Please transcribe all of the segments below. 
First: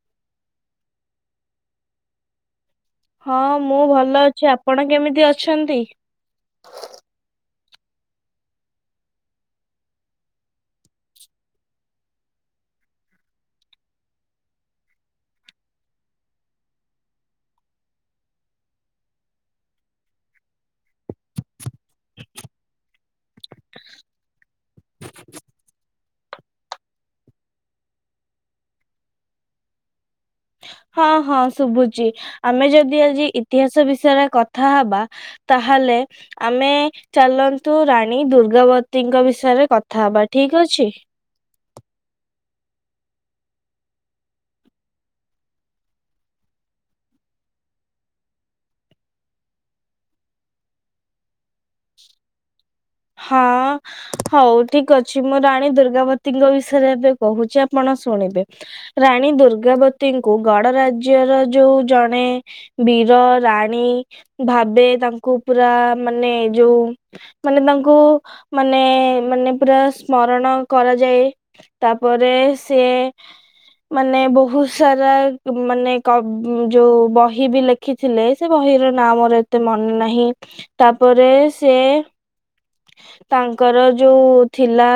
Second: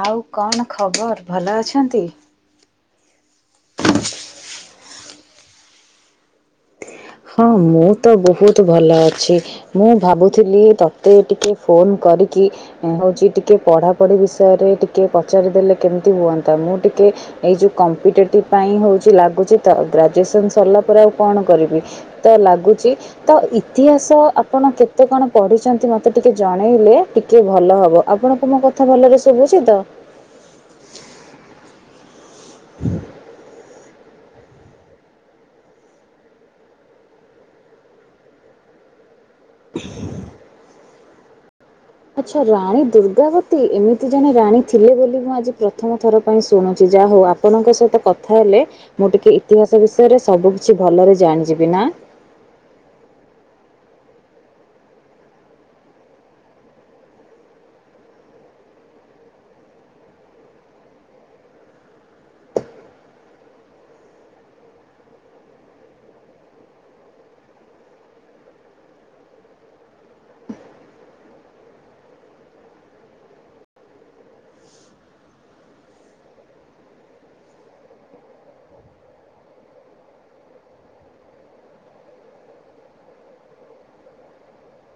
ଆଉ କଣ ଖବର ଭଲ ଅଛନ୍ତି? ହଁ ମୁଁ ଭଲ ଅଛି ଆପଣ କେମିତି ଅଛନ୍ତି? ହଁ ମୁଁ ତ ବହୁତ ଭଲ ଅଛି। ମୁଁ ଭାବୁଥିଲି ତତେ ଟିକେ ଫୋନ କରିକି ହଉଛି ଟିକେ ପଢାପଢି ବିଷୟରେ ଟିକେ ପଚାରିଦେଲେ କେମିତି ହୁଅନ୍ତା ମୁଁ ଟିକେ ଏଇ ଯୋଉ କମ୍ପିଟେଟିଭ ପାଇଁ ହଉଛି ଲାଗୁଛି ତ ଗ୍ରାଜୁଏସନ ସରିଲା ପରେ ଆଉ କଣ କରିବି? ତ ଲାଗୁଛି। ତ ଇତିହାସ ଆପଣ କେତେ କଣ ପଢିଛନ୍ତି ମତେ ଟିକେ ଜଣେଇଲେ? ଟିକେ ଭଲ ହବ ଆପଣଙ୍କୁ ମୋ କଥା ଭଲରେ ଶୁଭୁଛି ତ ହଁ ହଁ ଶୁଭୁଚି ଆମେ ଯଦି ଆଜି ଇତିହାସ ବିଷୟରେ କଥା କଥାହବା ତାହେଲେ ଆମେ ଚାଲନ୍ତୁ ରାଣୀ ଦୁର୍ଗାବତୀଙ୍କ ବିଷୟରେ ତାଦେହରେ କଥା ହବା ଠିକ ଅଛି। ଆଚ୍ଛା ରାଣୀ ଦୁର୍ଗାବତୀ ଏମିତି ଜଣେ ରାଣୀ ଥିଲେ ବୋଲି ମୁଁ ଆଜି ପ୍ରଥମ ଥର ପାଇଁ ଶୁଣୁଛି ଯାହା ହଉ ଆପଣଙ୍କ ସହିତ କଥା ହେଲେ ମୁଁ ଟିକେ ଇତିହାସ ବିଷୟରେ ସବୁ କିଛି ଭଲରେ ଜାଣିଯିବିନା? ହଁ। ହଉ ଠିକ ଅଛି ମୁଁ ରାଣୀ ଦୁର୍ଗାବତୀଙ୍କ ବିଷୟରେ ଏବେ କହୁଛି ଆପଣ ଶୁଣିବେ? ରାଣୀ ଦୁର୍ଗାବତୀଙ୍କୁ ଗଡ ରାଜ୍ୟର ଯୋଉ ଜଣେ ବୀର ରାଣୀ ଭାବେ ତାଙ୍କୁ ପୁରା ମାନେ ଯୋଉ ମାନେ ତାଙ୍କୁ ମାନେ ମାନେ ପୁରା ସ୍ମରଣ କରାଯାଏ। ତାପରେ ଶେ ମାନେ ବହୁତ ସାରା ମାନେ କ ଯୋଉ ବହି ବି ଲେ ଲେଖିଥିଲେ ସେ ବହିର ନାଁ ମୋର ଏତେ ମନେ ନାହିଁ। ତାପରେ ସେ- ତାଙ୍କର ଯୋଉ ଥିଲା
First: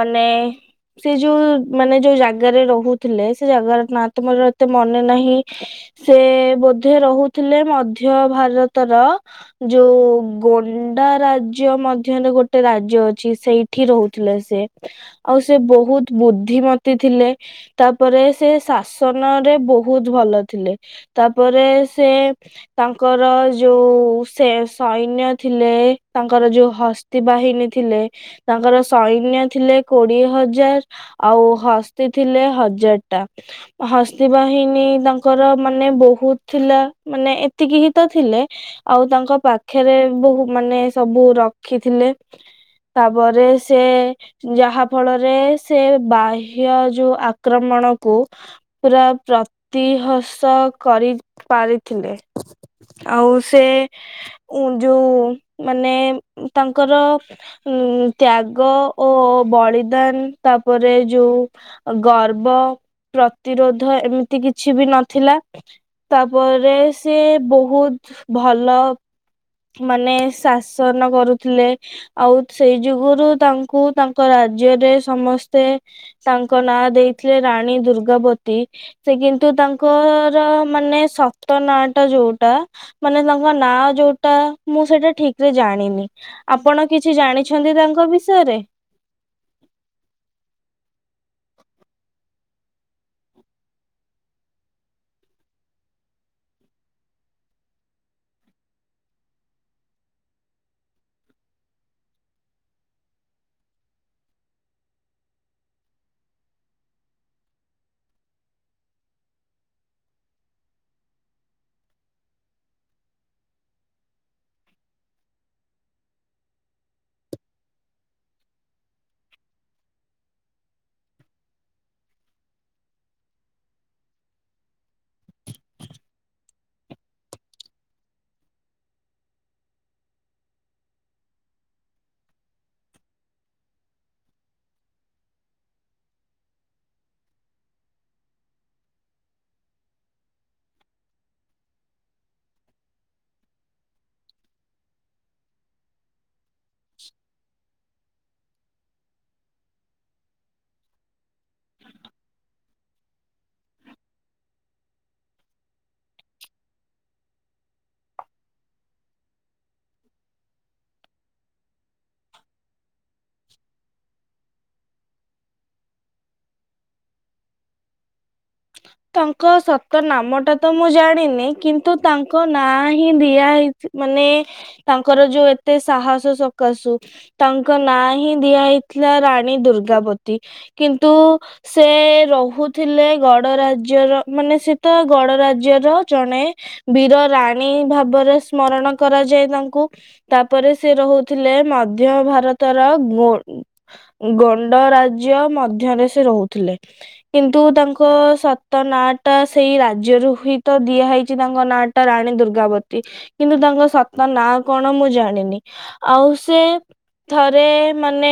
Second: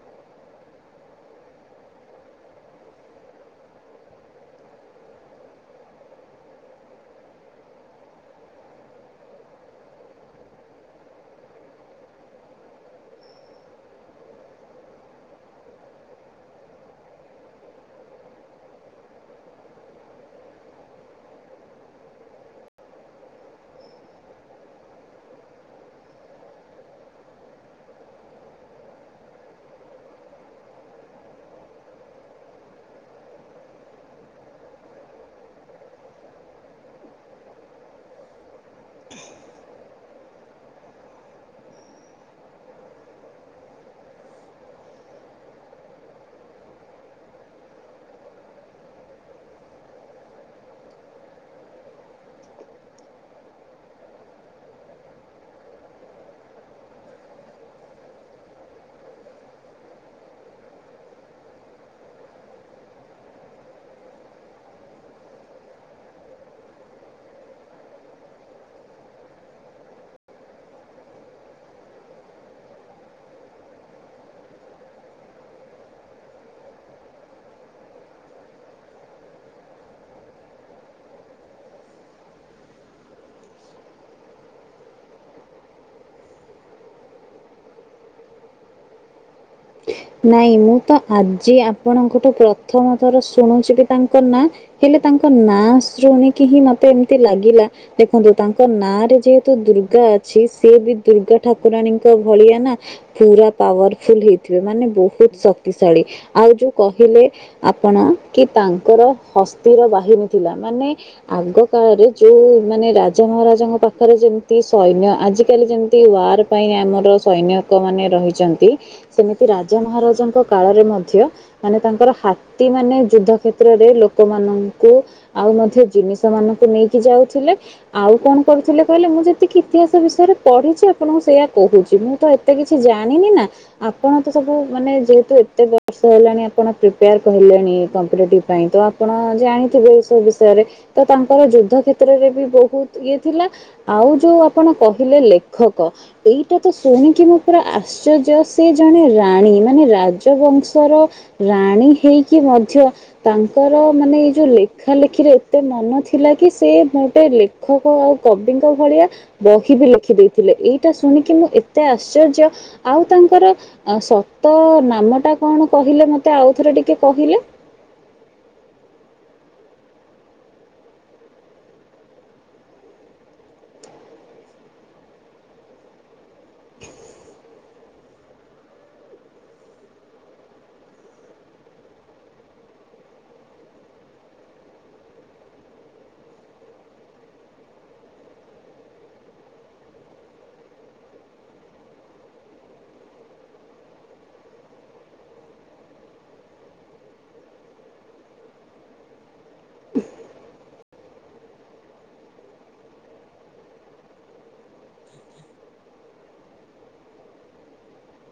ମାନେ- ସେ ଯୋଉ ମାନେ ଯୋଉ ଜାଗାରେ ରହୁଥିଲେ ସେ ଜାଗାର ନା ତ ମୋର ଏତେ ମନେ ନାହିଁ। ସେ ବୋଧେ ରହୁଥିଲେ ମଧ୍ୟ ଭାରତର- ଯୋଉ ଗୋଣ୍ଡା ରାଜ୍ୟ- ରାଜ୍ୟ ମଧ୍ୟରେ ଗୋଟେ ରାଜ୍ୟ ଅଛି ସେଇଠି ରହୁଥିଲେ ଶେ। ଆଉ ସେ ବହୁତ ବୁଦ୍ଧିମତି ଥିଲେ। ତାପରେ ସେ ଶାସନ ରେ ବହୁତ ଭଲ ଥିଲେ। ତାପରେ ସେ ତାଙ୍କର ଯୋଉ ସେ ସୈନ୍ୟ ଥିଲେ ତାଙ୍କର ଯୋଉ ହସ୍ତି ବାହିନୀ ଥିଲେ, ତାଙ୍କର ସୈନ୍ୟ ଥିଲେ କୋଡିଏ ହଜାର- ଆଉ ହସ୍ତି ଥିଲେ ହଜାର ଟା। ହସ୍ତିବାହିନି ତାଙ୍କର ମାନେ ବହୁତ ଥିଲା ମାନେ ଏତିକି ହିଁ ତ ଥିଲେ- ଆଉ ତାଙ୍କ ପାଖରେ ବହୁ ମାନେ ସବୁ ରଖିଥିଲେ। ତାପରେ ସେ- ଯାହା ଫଳରେ ସେ ବାହ୍ୟ ଯୋଉ ଆକ୍ରମଣ କୁ ପୁରା ପ୍ରତିହସ କରିପାରିଥିଲେ। ଆଉ ସେ ଉ ଯୋଉ ମାନେ ତାଙ୍କର ଉ ତ୍ୟାଗ ଓ ବଳିଦାନ ତାପରେ ଯୋଉ ଗର୍ବ, ପ୍ରତିରୋଧ ଏମିତି କିଛି ବି ନଥିଲ। ତାପରେ ସିଏ ବହୁତ ଭଲ ମାନେ- ଶାସନ କରୁଥିଲେ ଆଉ ସେଇ ଯୋଗରୁ ତାଙ୍କୁ ତାଙ୍କ ରାଜ୍ୟରେ ସମସ୍ତେ- ତାଙ୍କ ନାଁ ଦେଇଥିଲେ ରାଣୀ ଦୁର୍ଗାବତୀ। ସେ କିନ୍ତୁ ତାଙ୍କର ମାନେ ସତ ନାଁ ଟା ଯୋଉଟା ମାନେ ତାଙ୍କ ନାଁ ଯୋଉଟା ମୁଁ ସେଇଟା ଠିକ୍ ଜାଣିନି। ଆପଣ କିଛି ଜାଣିଛନ୍ତି ତାଙ୍କ ବିଷୟରେ? ନାଇଁ, ମୁଁ ତ ଆଜି ଆପଣଙ୍କଠୁ ପ୍ରଥମ ଥର ଶୁଣୁଛି କି ତାଙ୍କ ନାଁ। ହେଲେ ତାଙ୍କ ନାଁ ଶୁଣିକି ହିଁ ମତେ ଏମିତି ଲାଗିଲା ଦେଖନ୍ତୁ ତାଙ୍କ ନାଁ ରେ ଯେହେତୁ ଦୁର୍ଗା ଅଛି ସେ ବି ଦୁର୍ଗା ଠାକୁରାଣୀଙ୍କ ଭଳିଆ ନା। ପୁରା ପାୱାରଫୁଲ ହେଇଥିବେ ମାନେ ବହୁତ ଶକ୍ତିଶାଳୀ। ଆଉ ଯୋଉ କହିଲେ ଆପଣ କି ତାଙ୍କର ହସ୍ତିର ବାହିନୀ ଥିଲା। ମାନେ ଆଗ କାଳରେ ଯୋଉ ମାନେ ରାଜା ମହାରାଜାଙ୍କ ପାଖରେ ଯେମିତି ସୈନ୍ୟ ଆଜିକାଲି ଯେମିତି ୱାର୍- ପାଇଁ ଆମର ସୈନ୍ୟୈକ ମାନଙ୍କ ରହିଛନ୍ତି ସେମିତି ରାଜା ମହାରାଜାଙ୍କ କାଳରେ ମଧ୍ୟ- ମାନେ ତାଙ୍କର ହାତୀ ମାନେ ଯୁଦ୍ଧ କ୍ଷେତ୍ରରେ ଲୋକମାନଙ୍କୁ- ଆଉ ମଧ୍ୟ ଜିନିଷ ମାନଙ୍କୁ ନେଇକି ଯାଉଥିଲେ। ଆଉ କଣ କରୁଥିଲେ କହିଲେ ମୁଁ ଯେତିକି ଇତିହାସ ବିଷୟରେ ପଢିଛି ଆପଣଙ୍କୁ ସେୟା କହୁଛି, ମୁଁ ତ ଏ ଏତେ କିଛି ଜାଣିନି ନା। ଆପଣ ତ ସବୁ ମାନେ ଯେହେତୁ ଏତେ ବର୍ଷ ହେଲାଣି ଆପଣ ପ୍ରିପେୟାର ହେଲେଣି କମ୍ପିଟେଟିପ୍ ପାଇଁ ତ ଆ ଆପଣ ଜାଣିଥିବେ ଏ ସବୁ ବିଷୟରେ ତ ତାଙ୍କର ଯୁଦ୍ଧ କ୍ଷେତ୍ରରେ ବି ବହୁତ ଇଏ ଥିଲା। ଆଉ ଯୋଉ ଆପଣ କହିଲେ ଲେଖକ ଏଇଟା ତ ଶୁଣିକି ମୁଁ ପୁରା ଆଶ୍ଚର୍ଯ୍ୟ ସେ ଜଣେ ରାଣୀ ମାନେ ରାଜବଂଶର ରାଣୀ ହେଇକି ମଧ୍ୟ ତାଙ୍କର ମାନେ ଏଇ ଯେଉଁ ଲେଖା ଲେଖିରେ ଏତେ ମନ ଥିଲା କି ସେ ଗୋଟେ ଖକ ଆଉ କବିଙ୍କ ଭଳିଆ ବହି ବି ଲେଖିଦେଇଥିଲେ ଏଇଟା ଶୁଣିକି ମୁଁ ଏତେ ଆଶ୍ଚର୍ଯ୍ୟ, ଆଉ ତାଙ୍କର ସତ ନାମଟା କଣ କହିଲେ ମୋତେ ଆଉଥରେ ଟିକେ କହିଲେ? ତାଙ୍କ ସତ ନାମଟା ତ ମୁଁ ଜାଣିନି କିନ୍ତୁ ତାଙ୍କ ନାଁ ହିଁ ଦିଆ ହେଇ- ମାନେ ତାଙ୍କର ଯୋଉ ଏତେ ସାହସ ସକାଶୁ ତାଙ୍କ ନାଁ ହିଁ ଦିଆ ହେଇଥିଲା ରାଣୀ ଦୁର୍ଗାବତି। କିନ୍ତୁ ସେ ରହୁଥିଲେ ଗଡ ରାଜ୍ୟର ମାନେ ସେ ତ ଗଡ ରାଜ୍ୟର ଜଣେ ବୀର ରାଣୀ ଭାବରେ ସ୍ମରଣ କରାଯାଏ ତାଙ୍କୁ। ତାପରେ ସେ ରହୁଥିଲେ ମଧ୍ୟ ଭାରତର ଗୁ ଗଣ୍ଡ ରାଜ୍ୟ ମଧ୍ୟରେ ସେ ରହୁଥିଲେ କିନ୍ତୁ ତାଙ୍କ ଙ୍କ ସତ ନାଁଟା ସେଇ ରାଜ୍ୟରୁ ହିତ ଦିଆହଇଛି ତାଙ୍କ ନାଁଟା ରାଣୀ ଦୁର୍ଗାବତୀ। କିନ୍ତୁ ତାଙ୍କ ସତ ନାଁ କଣ ମୁଁ ଜାଣିନି ଆଉ ସେ ଥରେ ମାନେ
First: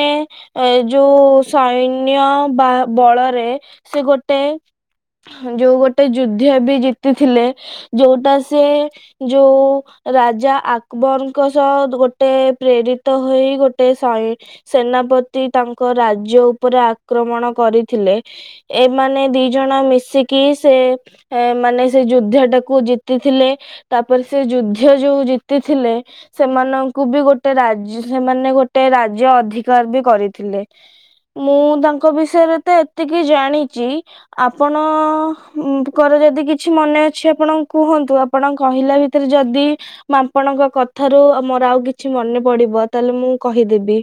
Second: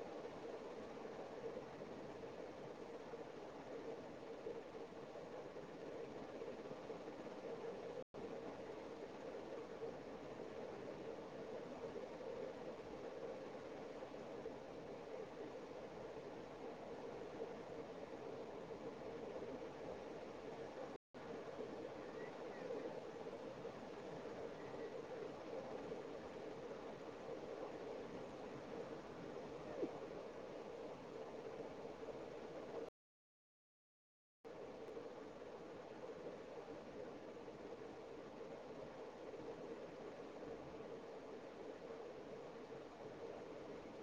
ଏ ଯୋଉ ସୈନ୍ୟ ବା ବଳରେ ସେ ଗୋଟେ ଯୋଉ ଗୋଟେ ଯୁଦ୍ଧ ବି ଜିତିଥିଲେ ଯୋଉଟା ସେ ଯୋଉ ରାଜା ଆକବରଙ୍କ ସହ ଗୋଟେ ପ୍ରେରିତ ହୋଇ ଗୋଟେ ସ ସେନାପତି ତାଙ୍କ ରାଜ୍ୟ ଉପରେ ଆକ୍ରମଣ କରିଥିଲେ ଏ ମାନେ ଦି ଜଣ ମିଶିକି ସେ ମାନେ ସେ ଯୁଦ୍ଧଟାକୁ ଜିତିଥିଲେ। ତାପରେ ସେ ଯୁଦ୍ଧ ଯୋଉ ଜିତିଥିଲେ ସେମାନଙ୍କୁ ବି ଗୋଟେ ରାଜ ସେମାନେ ଗୋଟେ ରାଜ୍ୟ ଅଧିକାର ବି କରିଥିଲେ। ମୁଁ ତାଙ୍କ ବିଷୟରେ ତ ଏତିକି ଜାଣିଛି ଆପଣଙ୍କର ଯଦି କିଛି ମନେ ଅଛି ଆପଣ କୁହନ୍ତୁଆପ ଆପଣ କହିଲା ଭିତରେ ଯଦି ମୁଁ ଆପଣଙ୍କ କଥାରୁ ମୋର ଆଉ କିଛି ମନେ ପଡିବ ତାହେଲେ ମୁଁ କହିଦେବି।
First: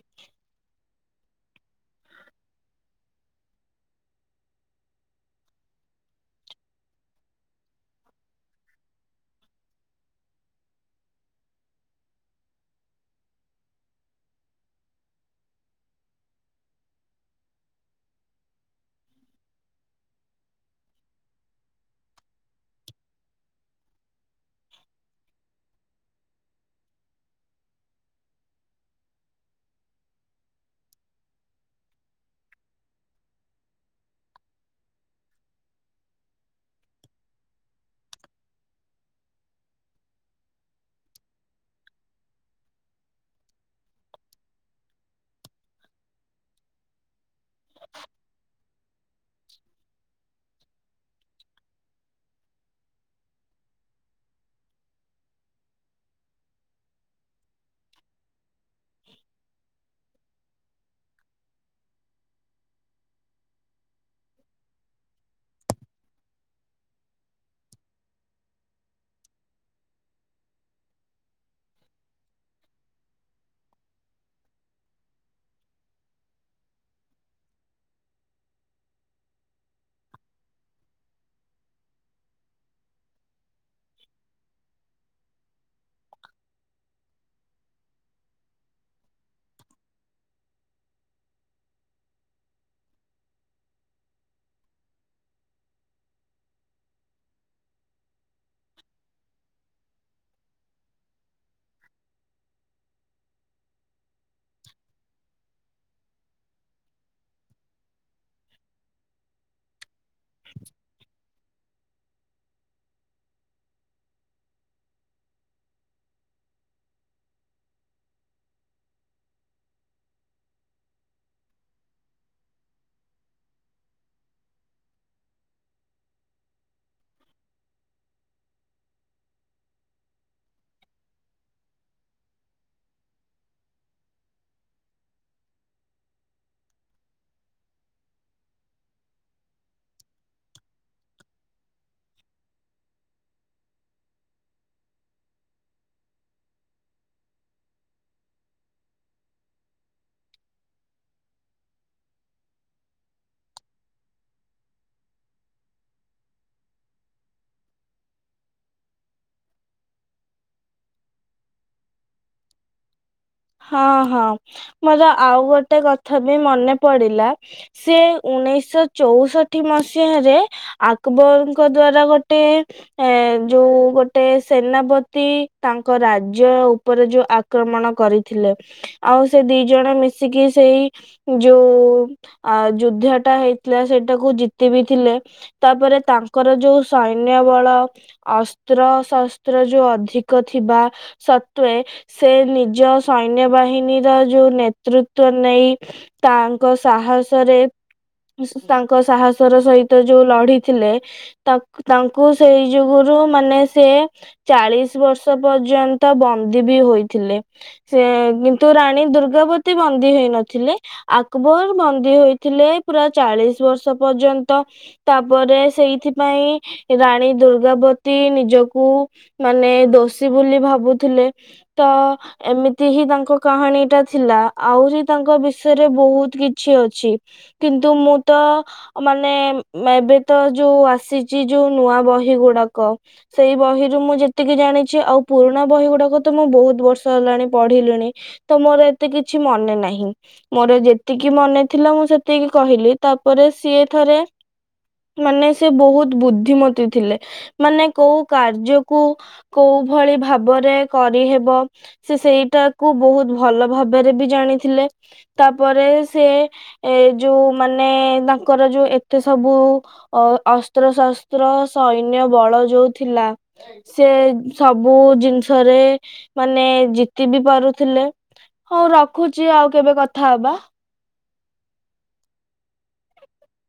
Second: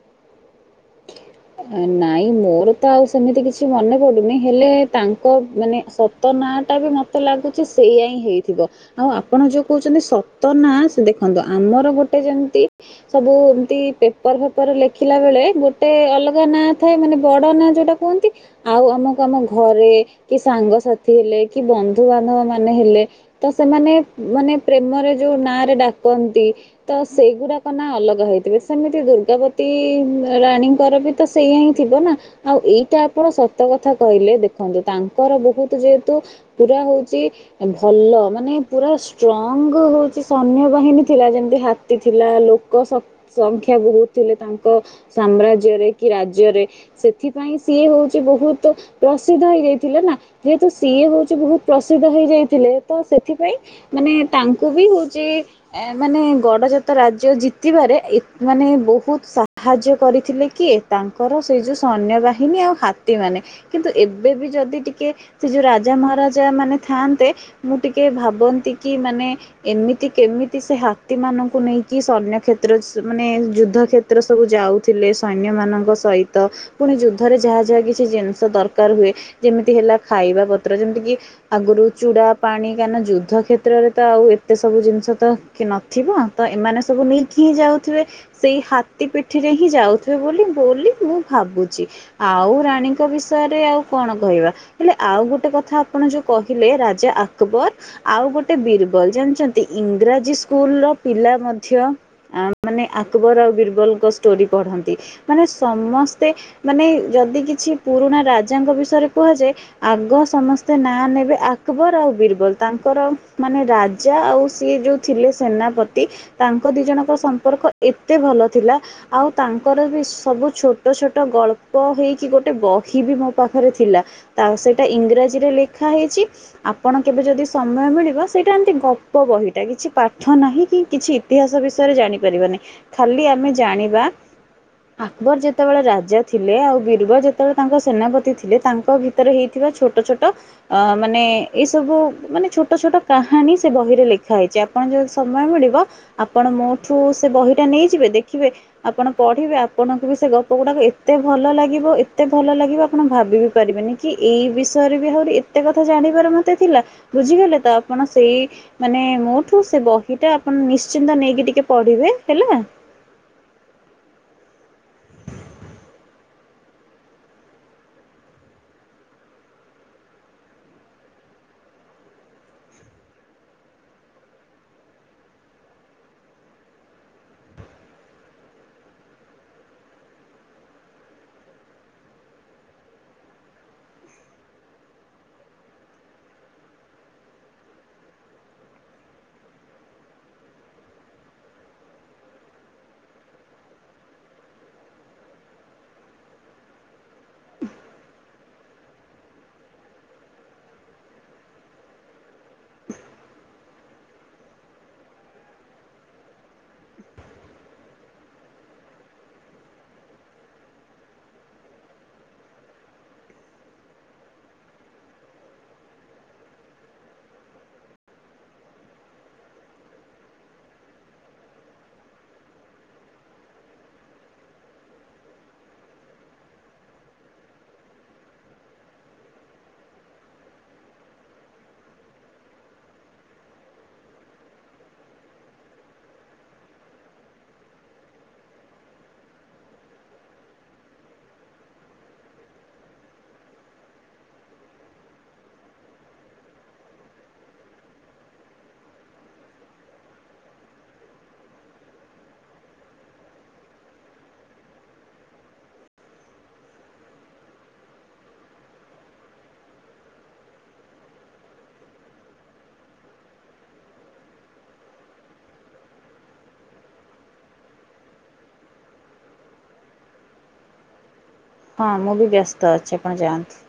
ନାଇଁ ମୋର ତ ଆଉ ସେମିତି କିଛି ମନେ ପଡୁନି ହେଲେ ତାଙ୍କ ମାନେ ସ ତ ନାଁଟା ବି ମୋତେ ଲାଗୁଛି ସେଇୟା ହିଁ ହେଇଥିବ। ଆଉ ଆପଣ ଯୋଉ କହୁଛନ୍ତି ସତନା ଦେଖନ୍ତୁ ଆମର ଗୋଟେ ଯେମିତି ସବୁ ଏମତି ପେପର ଫେପର ଲେଖିଲା ବେଳେ ଗୋଟେ ଅଲ ନାଁ ଥାଏ ମାନେ ବଡ ନାଁ ଯୋଉଟା କୁହନ୍ତି। ଆଉ ଆମକୁ ଆମ ଘରେ କି ସାଙ୍ଗସାଥି ହେଲେ କି ବନ୍ଧୁବାନ୍ଧବ ମାନେ ହେଲେ ତ ସେମାନେ ମାନେ ପ୍ରେମରେ ଯୋଉ ନାଁରେ ଡାକନ୍ତି ତ ସେଇଗୁଡାକ ନାଁ ଅଲଗା ହେଇଥିବେ ସେମିତି ଦୁର୍ଗାପତି ରାଣୀଙ୍କର ବି ତ ସେଇଆା ହିଁ ଥିବ ନା। ଆଉ ଏଇଟା ଆପଣ ସତ କଥା କହିଲେ ଦେଖନ୍ତୁ ତାଙ୍କର ବହୁତ ଯେହେତୁ ପୁରା ହଉଛି ଭଲ ମାନେ ପୁରା ଷ୍ଟ୍ରଙ୍ଗ ହଉଛି ସୈନ୍ୟ ବାହିନୀ ଥିଲା ଯେମତି ହା ଥିଲା ଲୋକ ସଂଖ୍ୟା ବହୁତ ଥିଲେ ତାଙ୍କ ସାମ୍ରାଜ୍ୟରେ କି ରାଜ୍ୟରେ। ସେଥିପାଇଁ ସିଏ ହଉଛି ବହୁତ ପ୍ରସିଦ୍ଧ ହେଇଯାଇଥିଲା ନା। ଯେହେତୁ ସିଏ ହଉଛି ବହୁତ ପ୍ରସିଦ୍ଧ ହେଇ ଯାଇଥିଲେ ତ ସେଥିପାଇଁ ମାନେ ତାଙ୍କୁ ବି ହଉଛି ଏ ମାନେ ଗଡ଼ଜାତ ରାଜ୍ୟ ଜିତିବାରେଏମାନେ ବହୁତ ସାହାଯ୍ୟ କରିଥିଲେ କିଏ ତାଙ୍କର ସେଇ ଯେଉଁ ସୈନ୍ୟବାହିନୀ ଆଉ ହାତୀମାନେ କିନ୍ତୁ ଏବେ ବି ଯଦି ଟିକିଏ ସେ ଯୋଉ ରାଜା ମହାରାଜା ମାନେ ଥାନ୍ତେ ମୁଁ ଟିକେ ଭାବନ୍ତି କି ମାନେ ଏମିତି କେମିତି ସେ ହାତୀ ମାନଙ୍କୁ ନେଇକି ସୈନ୍ୟ କ୍ଷେତ୍ର ମାନେ ଯୁଦ୍ଧ କ୍ଷେତ୍ର କ୍ଷେତ୍ର ସବୁ ଯାଉଥିଲେ ସୈନ୍ୟ ମାନଙ୍କ ସହିତ ପୁଣି ଯୁଦ୍ଧରେ ଯାହା ଯାହା କିଛି ଜିନିଷ ଦରକାର ହୁଏ ଯେମିତି ହେଲା ଖାଇବା ପତ୍ର ଯେମିତି କି ଆଗୁରୁ ଚୁଡା ପାଣି କାହିଁକିନା ଯୁଦ୍ଧ କ୍ଷେତ୍ରରେ ତ ଆଉ ଏତେ ସବୁ ଜିନିଷ ତ କି ନଥିବ ତ ଏମାନେ ସବୁ ନେଇକି ହିଁ ଯାଉଥିବେ। ସେଇ ହାତୀ ପିଠିରେ ହିଁ ଯାଉଥିବେ ବୋଲି ବୋଲି ମୁଁ ଭାବୁଛି। ଆଉ ରାଣୀଙ୍କ ବିଷୟରେ ଆଉ କଣ କହିବା। ହେଲେ ଆଉ ଗୋଟେ କଥା ଆପଣ ଯୋଉ କହିଲେ ରାଜା ଆକବର ଆଉ ଗୋଟେ ବୀରବଲ ଜାଣିଛନ୍ତି ଇଂରାଜୀ ସ୍କୁଲର ପିଲା ମଧ୍ୟ ଆ ମାନେ ଆକବର ଆଉ ବୀରବଲଙ୍କ ଷ୍ଟୋରି ପଢନ୍ତି ମାନେ ସମସ୍ତେ ମାନେ ଯଦି କିଛି ପୁରୁଣା ରାଜାଙ୍କ ବିଷୟରେ କୁହାଯାଏ ଆଗ ସମସ୍ତେ ନାଁ ନେବେ ଆକବର ଆଉ ବୀରିବଲ ତାଙ୍କର ମାନେ ରାଜା ଆଉ ସିଏ ଯୋଉ ଥିଲେ ସେନାପତି ତାଙ୍କ ଦି ଜଣଙ୍କ ସମ୍ପର୍କ ଏତେ ଭଲ ଥିଲା ଆଉ ତାଙ୍କର ବି ସ୍ ସବୁ ଛୋଟ ଛୋଟ ଗଳ୍ପ ହେଇକି ଗୋଟେ ବହି ବି ମୋ ପାଖରେ ଥିଲା। ତା ସେଇଟା ଇଂରାଜୀରେ ଲେଖା ହେଇଛି। ଆପଣ କେବେ ଯଦି ସମୟ ମିଳିବ ସେଇଟା ଏମିତି ଗପ ବହିଟା କିଛି ପାଠ ନାହିଁ କି କିଛି ଇତିହାସ ବିଷୟରେ ଜାଣିପାରିବନି ଖାଲି ଆମେ ଜାଣିବା ଆକବର ଯେତେବେଳେ ରାଜା ଥିଲେ ଆଉ ବୀରବ ଯେତେବେଳେ ତାଙ୍କ ସେନାପତି ଥିଲେ ତାଙ୍କ ଭିତ ତରେ ହେଇଥିବା ଛୋଟ ଛୋଟ ଅ ମାନେ ଏଇ ସବୁ ମାନେ ଛୋଟ ଛୋଟ କାହାଣୀ ସେ ବହିରେ ଲେଖା ହେଇଛି ଆ ପଣ ଯଦି ସମୟ ମିଳିବ ଆପଣ ମୋଠୁ ସେ ବହିଟା ନେଇଯିବେ ଦେଖିବେ ଆପଣ ପଢ଼ିବେ ଆ ଆପଣଙ୍କୁ ବି ସେ ଗପ ଗୁଡାକ ଏତେ ଭଲ ଲାଗିବ ଏତେ ଭଲ ଲାଗିବ ଆପଣ ଭାବି ବିି ପାରିବେନି। କି ଏଇ ବିଷୟରେ ବି ଆହୁରି ଏତେ କଥା ଜାଣିବାର ମତେ ଥିଲା ବୁଝିଗଲେ ତ ଆପଣ ସେଇ ମାନେ ମୋଠୁ ସେ ବହି ଟା ଆପଣ ନିଶ୍ଚିନ୍ତ ନେଇକି ଟିକେ ପଢିବେ ହେଲା। ହଁ ହଁ ମୋର ଆଉ ଗୋଟେ କଥା ବି ମନେ ପଡିଲା। ସେ ଉଣେଇଶ ଚୋଉଷଠି ମସିହାରେ ଆକବରଙ୍କ ଦ୍ଵାରା ଗୋଟେ ଏ ଯୋଉ ଗୋଟେ ସେନାପତି ତାଙ୍କ ରାଜ୍ୟ ଉପରେ ଯୋଉ ଆକ୍ରମଣ କରି ଥିଲେ ଆଉ ସେ ଦି ଜଣ ମିଶିକି ସେଇ ଯୋଉ ଆ ଯୁଦ୍ଧ ଟା ହେଇଥିଲା ସେଇଟାକୁ ଜିତି ବିି ଥିଲେ। ତାପରେ ତାଙ୍କର ଯୋଉ ସୈନ୍ୟ ବଳ ଅସ୍ତ୍ର ଶସ୍ତ୍ର ଯୋଉ ଅଧିକ ଥିବା ସତ୍ୱେ ସେ ନିଜ ସୈନ୍ୟ ବାହିନୀର ଯୋଉ ନେତୃତ୍ୱ ନେଇ ତାଙ୍କ ସାହସରେ ଉସୂ ସ୍ ତାଙ୍କ ସାହସର ସହିତ ଯୋଉ ଲଢିଥିଲେ। ତାକ୍ ତାଙ୍କୁ ସେଇ ଯୁଗୁରୁ ମାନେ ସେ ଚାଳିଶି ବର୍ଷ ପର୍ଯ୍ୟନ୍ତ ବନ୍ଦୀ ବି ହୋଇଥିଲେ। ସେ କିନ୍ତୁ ରାଣୀ ଦୁର୍ଗାବତି ବନ୍ଦୀ ହେଇନଥିଲେ। ଆକବର ବନ୍ଦୀ ହୋଇଥିଲେ ପୁରା ଚାଳିଶି ବର୍ଷ ପର୍ଯ୍ୟନ୍ତ। ତାପରେ ସେଇଥିପାଇଁ ରାଣୀ ଦୁର୍ଗାବତୀ ନିଜକୁ ମାନେ ଦୋଷୀ ବୋଲି ଭାବୁଥିଲେ ତ ଏମିତ୍ ତି ହିଁ ତାଙ୍କ କାହାଣୀ ଟା ଥିଲା ଆହୁରି ତାଙ୍କ ବିଷୟରେ ବହୁତ କିଛି ଅଛି। କିନ୍ତୁ ମୁଁ ତ ଅ ମାନେ ମେବେ ତ ଯୋଉ ଆସିଛି ଯୋଉ ନୂଆ ବହି ଗୁଡାକ ସେଇ ବହିରୁ ମୁଁ ଯେତିକି ଜାଣିଛି ଆଉ ପୁରୁଣା ବହି ଗୁଡାକ ତ ମୁଁ ବହୁତ ବର୍ଷ ହେଲାଣି ପଢିଲିଣି ତ ମୋର ଏତେ କିଛି ମନେ ନାହିଁ। ମୋର ଯେତିକି ମନେ ଥିଲା ମୁଁ ସେତିକି କହିଲି ତାପରେ ସିଏ ଥରେ ମାନେ ସେ ବହୁତ ବୁଦ୍ଧିମତି ଥିଲେ ମାନେ କୋଉ କାର୍ଯ୍ୟକୁ କୋଉ ଭଳି ଭାବରେ କରିହେବ ସେ ସେଇ ଟାକୁ ବହୁତ ଭଲ ଭାବରେ ବି ଜାଣିଥିଲେ ତାପରେ ସେ ଏ ଯୋଉ ମାନେ ତାଙ୍କର ଯୋଉ ଏତେ ସବୁ ଅ ଅସ୍ତ୍ରଶସ୍ତ୍ର ସୈନ୍ୟ ବଳ ଯୋଉ ଥିଲା। ସେ ସବୁ ଜିନିଷରେ ମାନେ ଜି ତି ବି ପାରୁଥିଲେ ହଉ ରଖୁଛି ଆଉ କେବେ କଥା ହବା। ହଁ ମୁଁ ବି ବ୍ୟସ୍ତ ଅଛି ଆପଣ ଯାଆନ୍ତି।